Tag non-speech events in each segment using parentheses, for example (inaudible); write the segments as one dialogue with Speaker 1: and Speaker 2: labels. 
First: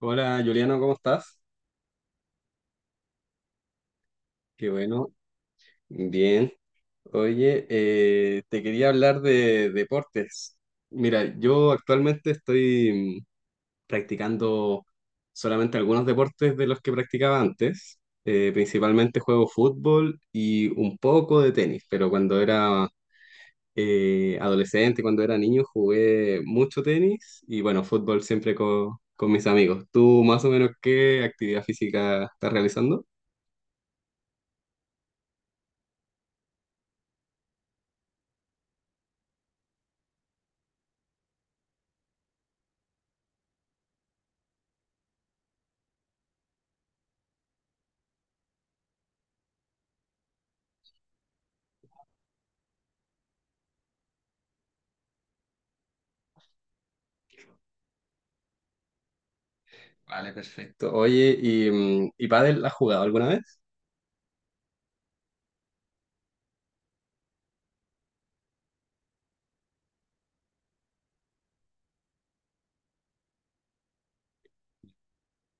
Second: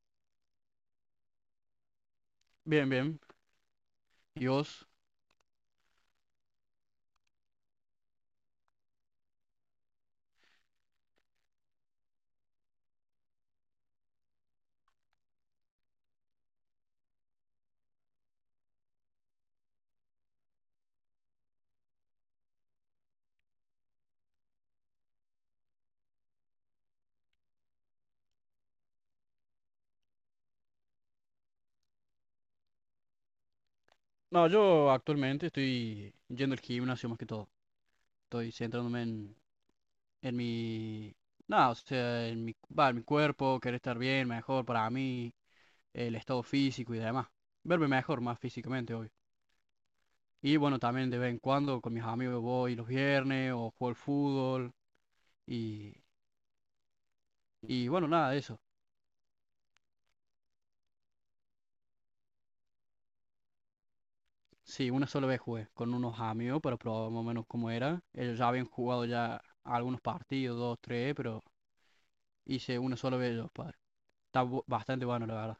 Speaker 1: Hola Juliano, ¿cómo estás?
Speaker 2: Bien, bien. ¿Y
Speaker 1: Qué
Speaker 2: vos?
Speaker 1: bueno, bien. Oye, te quería hablar de deportes. Mira, yo actualmente estoy practicando solamente algunos deportes de los que practicaba antes. Principalmente juego fútbol y un poco de tenis, pero cuando era adolescente, cuando era niño, jugué mucho tenis y bueno, fútbol siempre con mis amigos. ¿Tú más o menos qué actividad física estás realizando?
Speaker 2: No, yo actualmente estoy yendo al gimnasio más que todo. Estoy centrándome en mi. Nada, o sea, en mi, va, en mi cuerpo, querer estar bien, mejor para mí, el estado físico y demás. Verme mejor, más físicamente, obvio. Y bueno, también de vez en cuando con mis amigos voy los viernes o juego al fútbol y, y bueno, nada de eso.
Speaker 1: Vale, perfecto. Oye, ¿y pádel has jugado alguna vez?
Speaker 2: Sí, una sola vez jugué con unos amigos para probar más o menos cómo era. Ellos ya habían jugado ya algunos partidos, dos, tres, pero. Hice uno solo de ellos, padre. Está bastante bueno, la verdad.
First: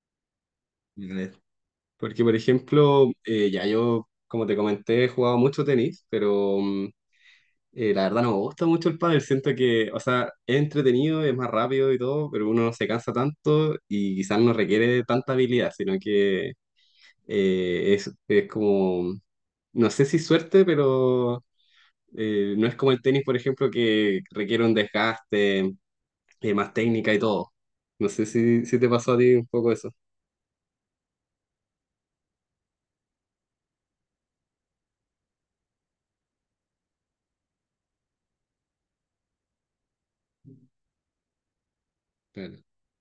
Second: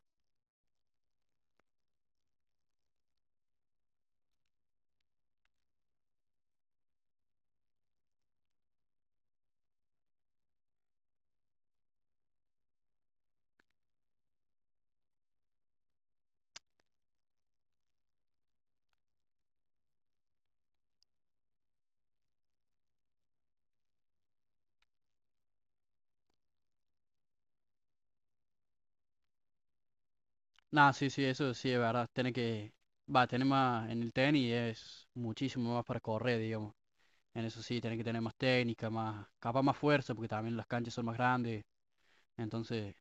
Speaker 1: Vale. Porque, por ejemplo, ya yo, como te comenté, he jugado mucho tenis, pero la verdad no me gusta mucho el pádel. Siento que, o sea, es entretenido, es más rápido y todo, pero uno no se cansa tanto y quizás no requiere de tanta habilidad, sino que es como, no sé si suerte, pero no es como el tenis, por ejemplo, que requiere un desgaste, y más técnica y todo. No sé si te pasó a ti un poco eso.
Speaker 2: Nah, sí, sí, eso sí es verdad. Tiene que. Va, tener más en el tenis es muchísimo más para correr, digamos. En eso sí, tiene que tener más técnica, más. Capaz más fuerza, porque también las canchas son más grandes.
Speaker 1: Claro.
Speaker 2: Entonces.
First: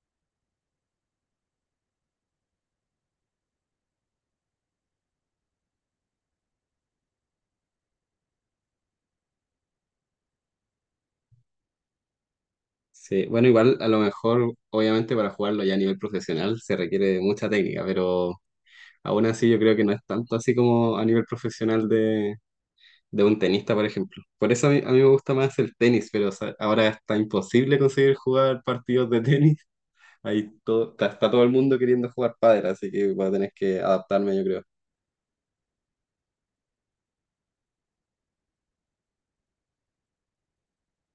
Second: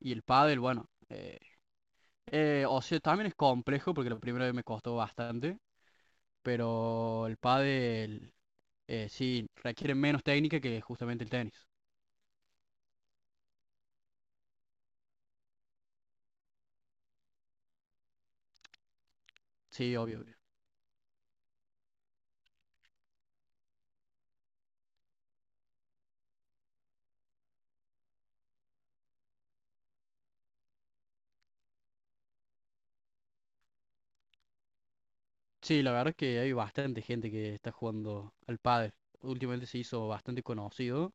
Speaker 2: Y el pádel, bueno, o sea, también es complejo, porque la primera vez me costó bastante. Pero el pádel, sí, requiere menos técnica que justamente el tenis.
Speaker 1: Sí, bueno, igual a lo mejor, obviamente para jugarlo ya a nivel profesional se requiere de mucha técnica, pero aún así yo creo que no
Speaker 2: Sí,
Speaker 1: es
Speaker 2: obvio.
Speaker 1: tanto así como a nivel profesional de un tenista, por ejemplo. Por eso a mí me gusta más el tenis, pero o sea, ahora está imposible conseguir jugar partidos de tenis. (laughs) Ahí está todo el mundo queriendo jugar pádel, así que voy a tener que adaptarme, yo creo.
Speaker 2: Sí, la verdad que hay bastante gente que está jugando al pádel. Últimamente se hizo bastante conocido,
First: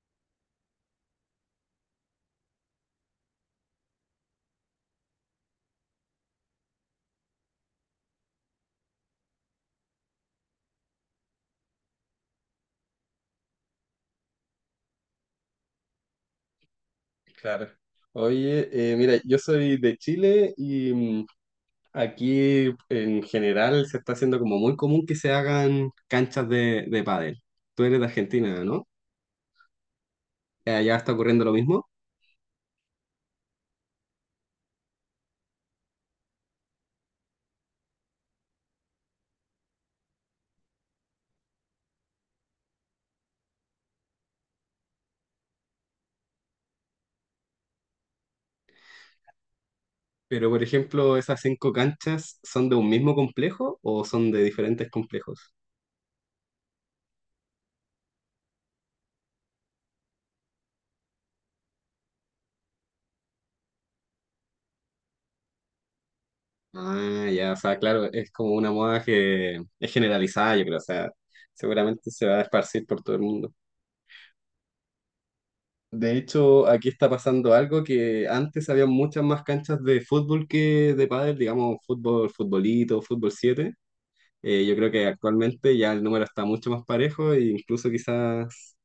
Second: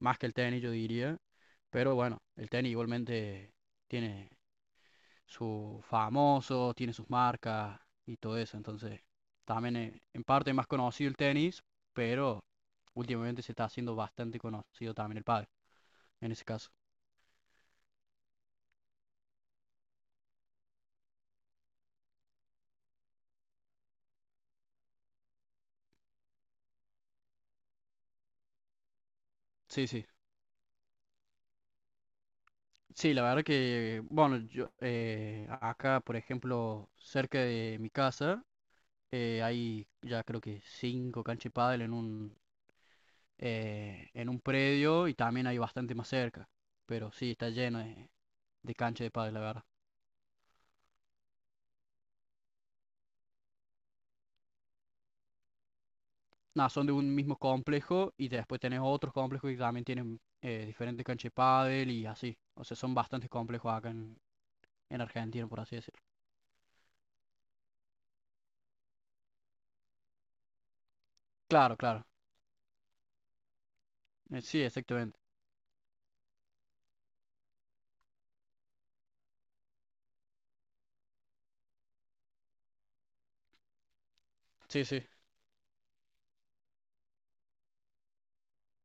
Speaker 2: más que el tenis, yo diría. Pero bueno, el tenis igualmente tiene sus famosos, tiene sus marcas y todo eso. Entonces, también en parte es más conocido el tenis, pero últimamente se está haciendo bastante conocido también el pádel, en ese caso.
Speaker 1: Claro. Oye, mira, yo soy de Chile y aquí en general se está haciendo como muy común que se hagan canchas de pádel. Tú eres de Argentina, ¿no?
Speaker 2: Sí, sí.
Speaker 1: Allá está ocurriendo lo mismo,
Speaker 2: Sí, la verdad que, bueno, yo acá, por ejemplo, cerca de mi casa, hay ya creo que cinco canchas de pádel en un predio y también hay bastante más cerca. Pero sí, está lleno de canchas de pádel, la verdad.
Speaker 1: pero por ejemplo, ¿esas cinco canchas son de un mismo complejo o son de diferentes complejos?
Speaker 2: Nada, son de un mismo complejo y después tenés otros complejos que también tienen diferentes canchas de pádel y así. O sea, son bastantes complejos acá en Argentina, por así decirlo.
Speaker 1: Ah, ya, o sea, claro, es como una moda que es generalizada, yo creo, o sea,
Speaker 2: Claro, claro.
Speaker 1: seguramente se va a esparcir por todo el mundo.
Speaker 2: Sí, exactamente.
Speaker 1: De hecho, aquí está pasando algo que antes había muchas más canchas de fútbol que de pádel, digamos, fútbol, futbolito, fútbol 7. Yo
Speaker 2: Sí,
Speaker 1: creo que
Speaker 2: sí,
Speaker 1: actualmente ya el número está mucho más parejo e incluso quizás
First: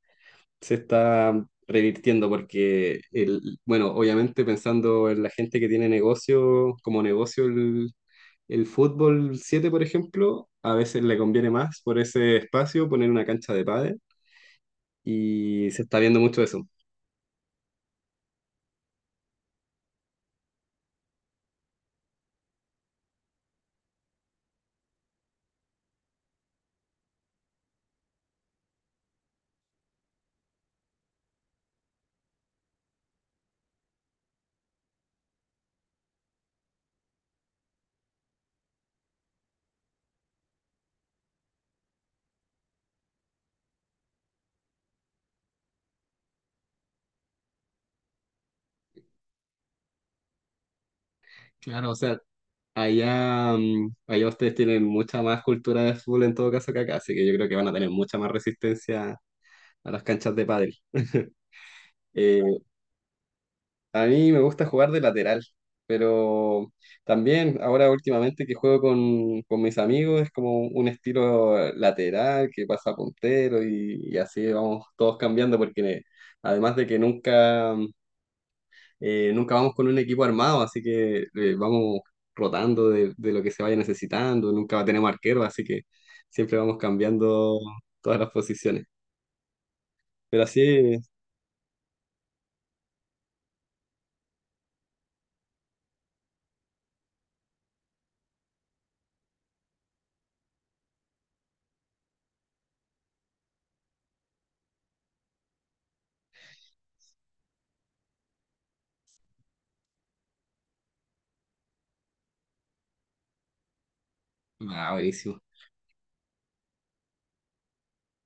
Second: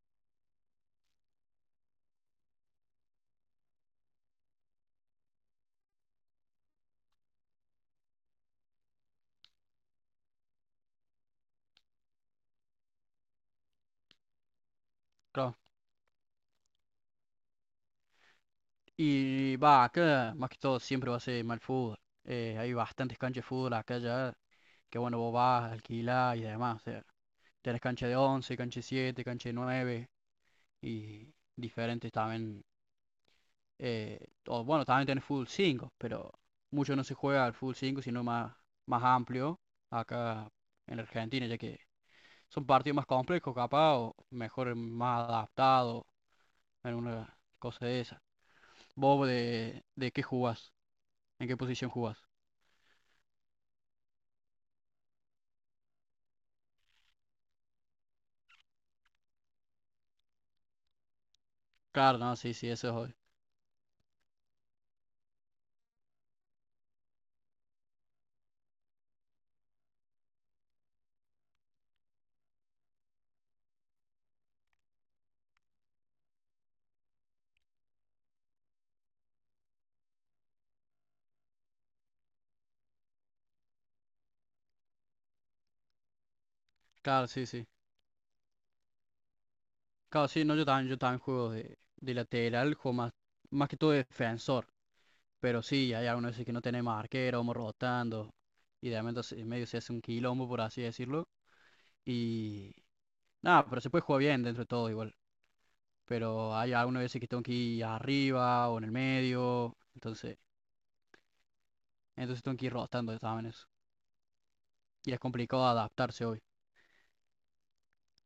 Speaker 1: se está revirtiendo porque, bueno, obviamente pensando en la gente que tiene negocio, como negocio el fútbol 7 por ejemplo, a veces le conviene más por ese espacio poner una cancha de pádel
Speaker 2: claro.
Speaker 1: y se está viendo mucho eso.
Speaker 2: Y va, acá más que todo siempre va a ser mal fútbol. Hay bastantes canchas de fútbol acá ya, que bueno, vos vas, alquilás y demás. O sea, tenés cancha de 11 cancha de 7, cancha de 9 y diferentes también. eh, o bueno, también tenés fútbol 5 pero mucho no se juega al fútbol 5 sino más amplio acá en Argentina, ya que son partidos más complejos, capaz, o mejor, más adaptados en una cosa de esa. ¿Vos de qué jugás? ¿En qué posición
Speaker 1: Claro, o sea,
Speaker 2: jugás?
Speaker 1: allá ustedes tienen mucha más cultura de fútbol en todo caso que acá, así que yo creo que van a tener mucha más resistencia a las canchas de pádel. (laughs)
Speaker 2: Claro, no,
Speaker 1: Eh,
Speaker 2: sí, sí, eso es obvio.
Speaker 1: A mí me gusta jugar de lateral, pero también ahora últimamente que juego con mis amigos es como un estilo lateral que pasa a puntero y así vamos todos cambiando porque además de que nunca vamos con un equipo armado, así que vamos rotando de lo que se vaya necesitando, nunca tenemos arquero, así que siempre vamos
Speaker 2: Claro, sí,
Speaker 1: cambiando
Speaker 2: sí.
Speaker 1: todas las posiciones.
Speaker 2: Claro,
Speaker 1: Pero
Speaker 2: sí, no, yo también, yo
Speaker 1: así,
Speaker 2: también juego de lateral, juego más que todo de defensor. Pero sí, hay algunos veces que no tenemos arquero, vamos rotando. Y de momento en medio se hace un quilombo, por así decirlo. Y nada, pero se puede jugar bien dentro de todo igual. Pero hay algunas veces que tengo que ir arriba o en el medio. Entonces tengo que ir rotando también eso.
Speaker 1: ah,
Speaker 2: Y es
Speaker 1: buenísimo.
Speaker 2: complicado adaptarse hoy.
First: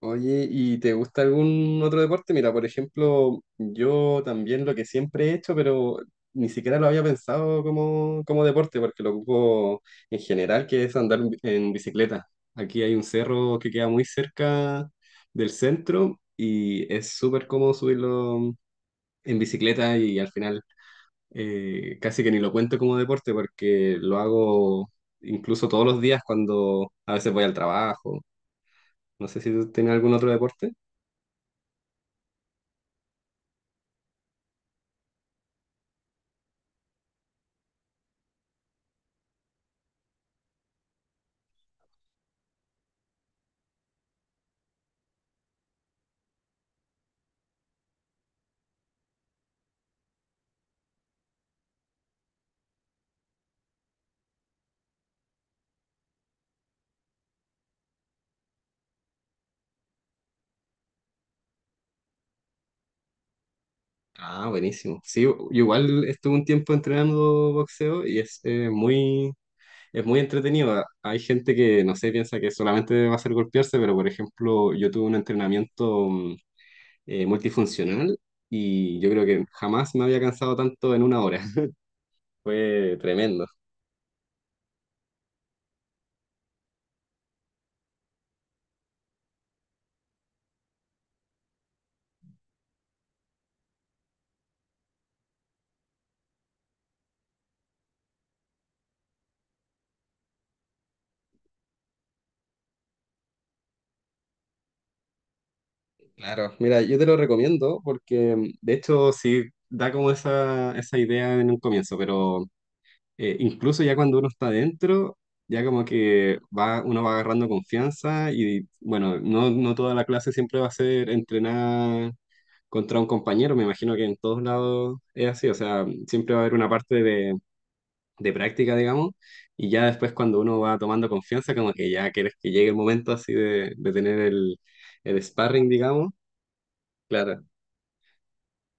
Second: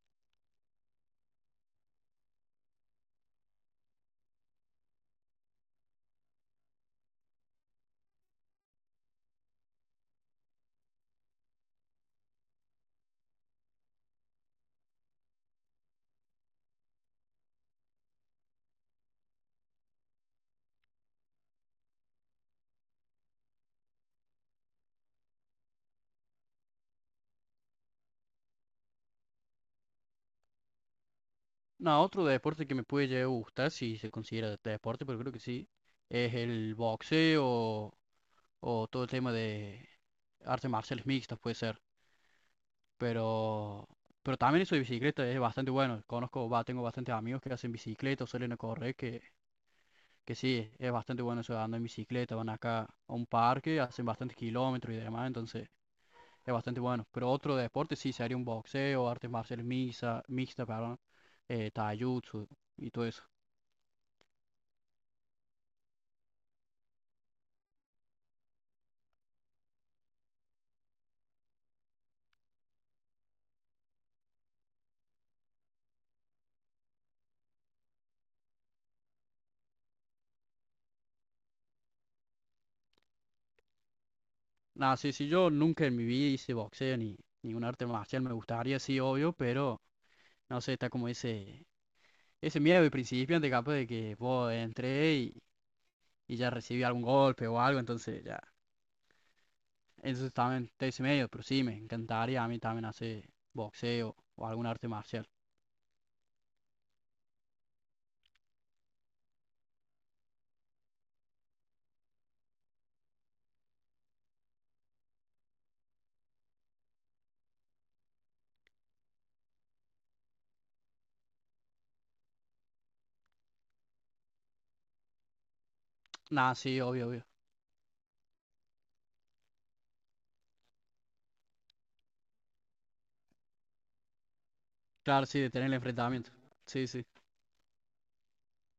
Speaker 1: Oye, ¿y te gusta algún otro deporte? Mira, por ejemplo, yo también lo que siempre he hecho, pero ni siquiera lo había pensado como, como deporte, porque lo ocupo en general, que es andar en en bicicleta. Aquí hay un cerro que queda muy cerca del centro y es súper cómodo subirlo en bicicleta y al final casi que ni lo cuento como deporte porque lo hago incluso todos los días cuando a veces voy al trabajo. No sé si tú tienes algún otro deporte.
Speaker 2: No, otro deporte que me puede llegar a gustar, si se considera deporte, pero creo que sí, es el boxeo o todo el tema de artes marciales mixtas, puede ser. Pero, pero también eso de bicicleta es bastante bueno. Conozco, va, tengo bastantes amigos que hacen bicicleta, o suelen a correr, que sí, es bastante bueno eso de andar en bicicleta. Van acá a un parque, hacen bastantes kilómetros y demás, entonces es bastante bueno. Pero otro deporte sí sería un boxeo, artes marciales mixtas, mixta, taijutsu y todo eso.
Speaker 1: Ah, buenísimo. Sí, yo igual estuve un tiempo entrenando boxeo y es es muy entretenido. Ah, hay gente que, no sé, piensa que solamente va a ser golpearse, pero por ejemplo, yo tuve un entrenamiento multifuncional y yo creo que jamás me había cansado tanto en una hora. (laughs) Fue tremendo.
Speaker 2: Nada, sí, sí, yo nunca en mi vida hice boxeo ni un arte marcial, me gustaría, sí, obvio, pero no sé, está como ese miedo de principiante capaz de que vos entré y ya recibí algún golpe o algo, entonces ya, eso también está ese medio, pero sí, me encantaría a mí también hacer boxeo o algún arte marcial.
Speaker 1: Claro, mira, yo te lo recomiendo porque de hecho sí da como esa idea en un comienzo, pero incluso ya cuando uno está dentro, ya como que va, uno va agarrando confianza y bueno, no toda la clase siempre va a ser entrenar contra un compañero, me imagino que en todos lados es así, o sea, siempre va a haber
Speaker 2: Nada,
Speaker 1: una
Speaker 2: sí,
Speaker 1: parte
Speaker 2: obvio, obvio.
Speaker 1: de práctica, digamos, y ya después cuando uno va tomando confianza, como que ya quieres que llegue el momento así de tener el
Speaker 2: Claro, sí, de tener
Speaker 1: sparring,
Speaker 2: el
Speaker 1: digamos,
Speaker 2: enfrentamiento. Sí, sí.
Speaker 1: claro.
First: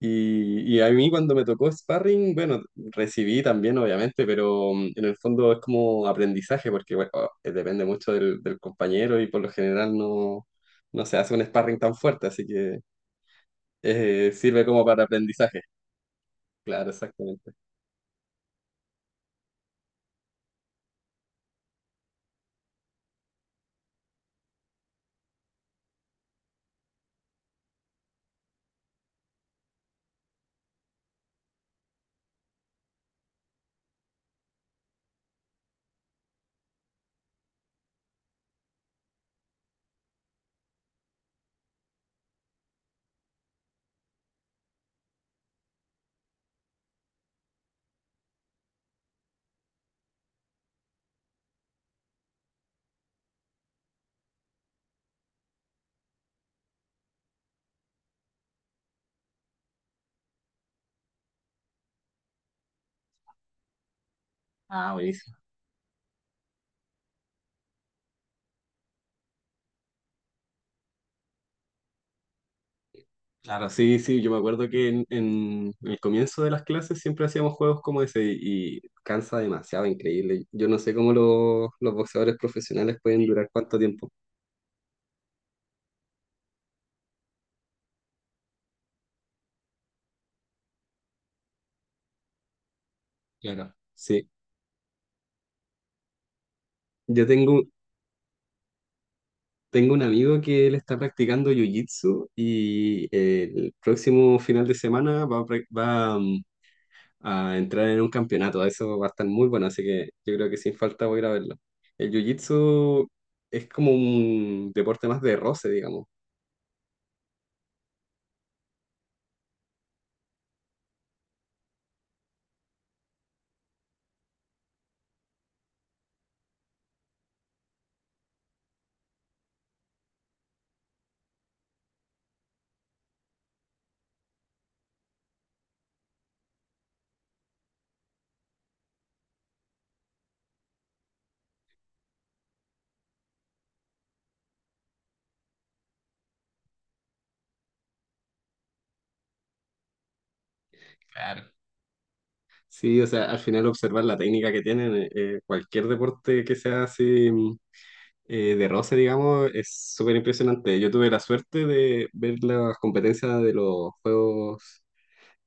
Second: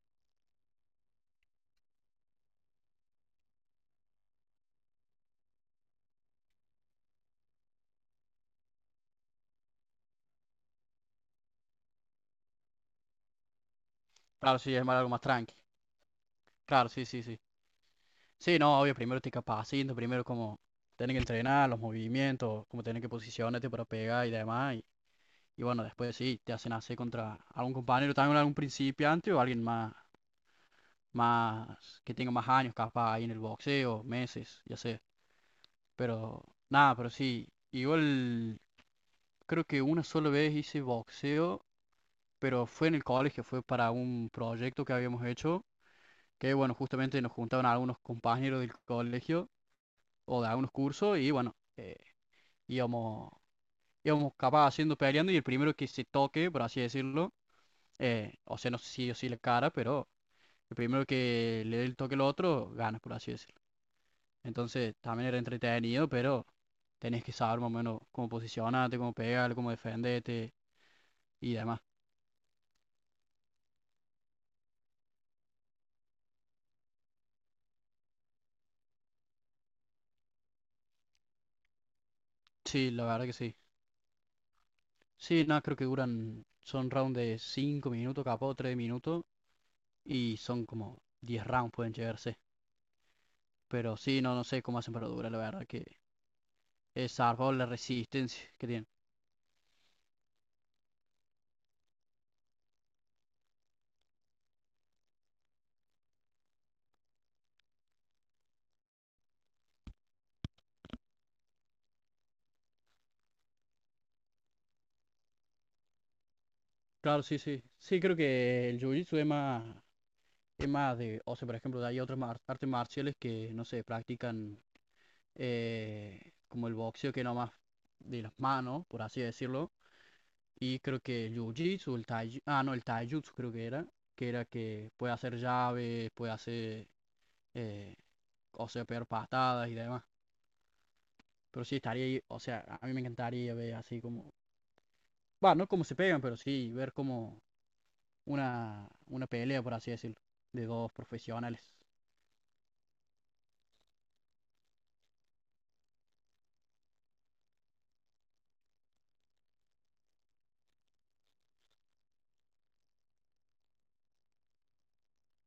Speaker 1: Y a mí cuando me tocó sparring, bueno, recibí también obviamente, pero en el fondo es como aprendizaje, porque bueno, depende mucho del compañero y por lo general no se hace un sparring tan fuerte, así que
Speaker 2: Claro,
Speaker 1: sirve
Speaker 2: sí,
Speaker 1: como para
Speaker 2: algo más tranqui.
Speaker 1: aprendizaje. Claro,
Speaker 2: Claro, sí, sí, sí.
Speaker 1: exactamente.
Speaker 2: Sí, no, obvio, primero te capacito, primero como tienen que entrenar los movimientos, como tienen que posicionarte para pegar y demás. Y bueno, después sí, te hacen hacer contra algún compañero, también algún principiante o alguien más, más que tenga más años capaz ahí en el boxeo, meses, ya sé. Pero nada, pero sí, igual creo que una sola vez hice boxeo, pero fue en el colegio, fue para un proyecto que habíamos hecho, que bueno, justamente nos juntaron algunos compañeros del colegio o de algunos cursos y bueno, íbamos, íbamos capaz haciendo peleando y el primero que se toque, por así decirlo, o sea, no sé si sí o si la cara, pero el primero que le dé el toque al otro gana, por así decirlo.
Speaker 1: Ah,
Speaker 2: Entonces también
Speaker 1: buenísimo.
Speaker 2: era entretenido, pero tenés que saber más o menos cómo posicionarte, cómo pegar, cómo defenderte y demás.
Speaker 1: Claro, sí, sí, yo me acuerdo que en el comienzo de las clases siempre hacíamos juegos como ese y cansa demasiado, increíble. Yo no sé cómo los boxeadores
Speaker 2: Sí,
Speaker 1: profesionales
Speaker 2: la
Speaker 1: pueden
Speaker 2: verdad que
Speaker 1: durar
Speaker 2: sí.
Speaker 1: cuánto tiempo.
Speaker 2: Sí, no, creo que duran, son rounds de 5 minutos, capaz 3 minutos y son como 10 rounds pueden llegarse.
Speaker 1: Claro.
Speaker 2: Pero sí,
Speaker 1: Sí.
Speaker 2: no sé cómo hacen para durar, la verdad, que es
Speaker 1: Yo
Speaker 2: zarpado
Speaker 1: tengo,
Speaker 2: la resistencia que tienen.
Speaker 1: Tengo un amigo que él está practicando jiu-jitsu y el próximo final de semana va, a prac- va, mm, a entrar en un campeonato. Eso va a estar muy bueno, así que yo creo que sin falta voy a ir a verlo. El jiu-jitsu es como un deporte más de roce, digamos.
Speaker 2: Claro, sí, sí. Sí, creo que el jiu-jitsu es más de, o sea, por ejemplo, hay otras artes marciales que, no sé, practican como el boxeo, que no más de las manos, por así decirlo. Y creo que el jiu-jitsu, el tai, ah, no, el taijutsu creo que era que puede hacer llaves, puede hacer, eh, o sea, pegar patadas y demás. Pero sí, estaría, ahí, o sea, a mí me encantaría ver así como, va, no como se pegan, pero sí, ver como una pelea, por así decirlo, de dos
Speaker 1: Claro.
Speaker 2: profesionales.
Speaker 1: Sí, o sea, al final observar la técnica que tienen, cualquier deporte que sea así de roce, digamos, es súper impresionante. Yo tuve la suerte de ver las competencias de los Juegos.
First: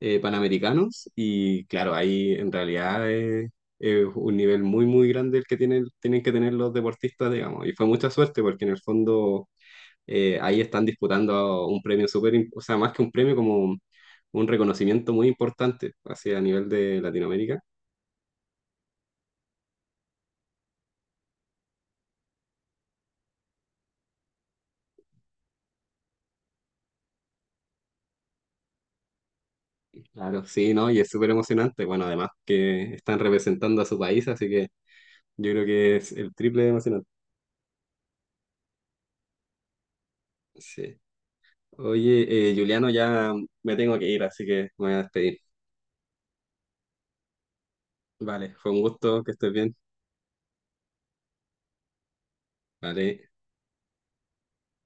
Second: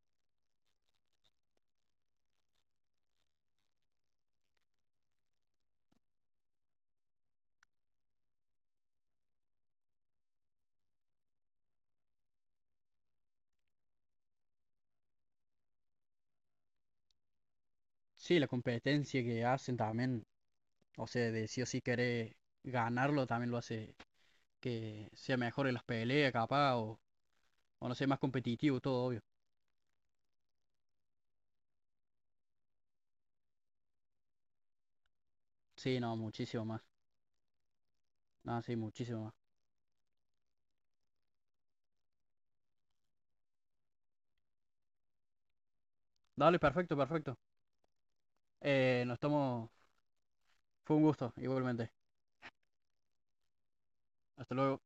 Speaker 1: Panamericanos y claro, ahí en realidad es un nivel muy, muy grande el que tienen, tienen que tener los deportistas, digamos. Y fue mucha suerte porque en el fondo ahí están disputando un premio o sea, más que un premio como... un reconocimiento muy importante hacia a nivel de Latinoamérica.
Speaker 2: Sí, la competencia que hacen también, o sea, de sí o sí querer ganarlo también lo hace que sea mejor en las peleas, capaz, o no sé, más competitivo, todo obvio.
Speaker 1: Claro, sí, ¿no? Y es súper emocionante. Bueno, además que están representando a su país, así que yo creo que
Speaker 2: Sí,
Speaker 1: es
Speaker 2: no,
Speaker 1: el triple
Speaker 2: muchísimo
Speaker 1: de
Speaker 2: más.
Speaker 1: emocionante.
Speaker 2: No, sí, muchísimo más.
Speaker 1: Sí. Oye, Juliano, ya me tengo que ir, así que me voy a despedir.
Speaker 2: Dale, perfecto, perfecto.
Speaker 1: Vale, fue un
Speaker 2: Nos
Speaker 1: gusto, que estés
Speaker 2: estamos,
Speaker 1: bien.
Speaker 2: fue un gusto, igualmente.
Speaker 1: Vale.
Speaker 2: Hasta luego.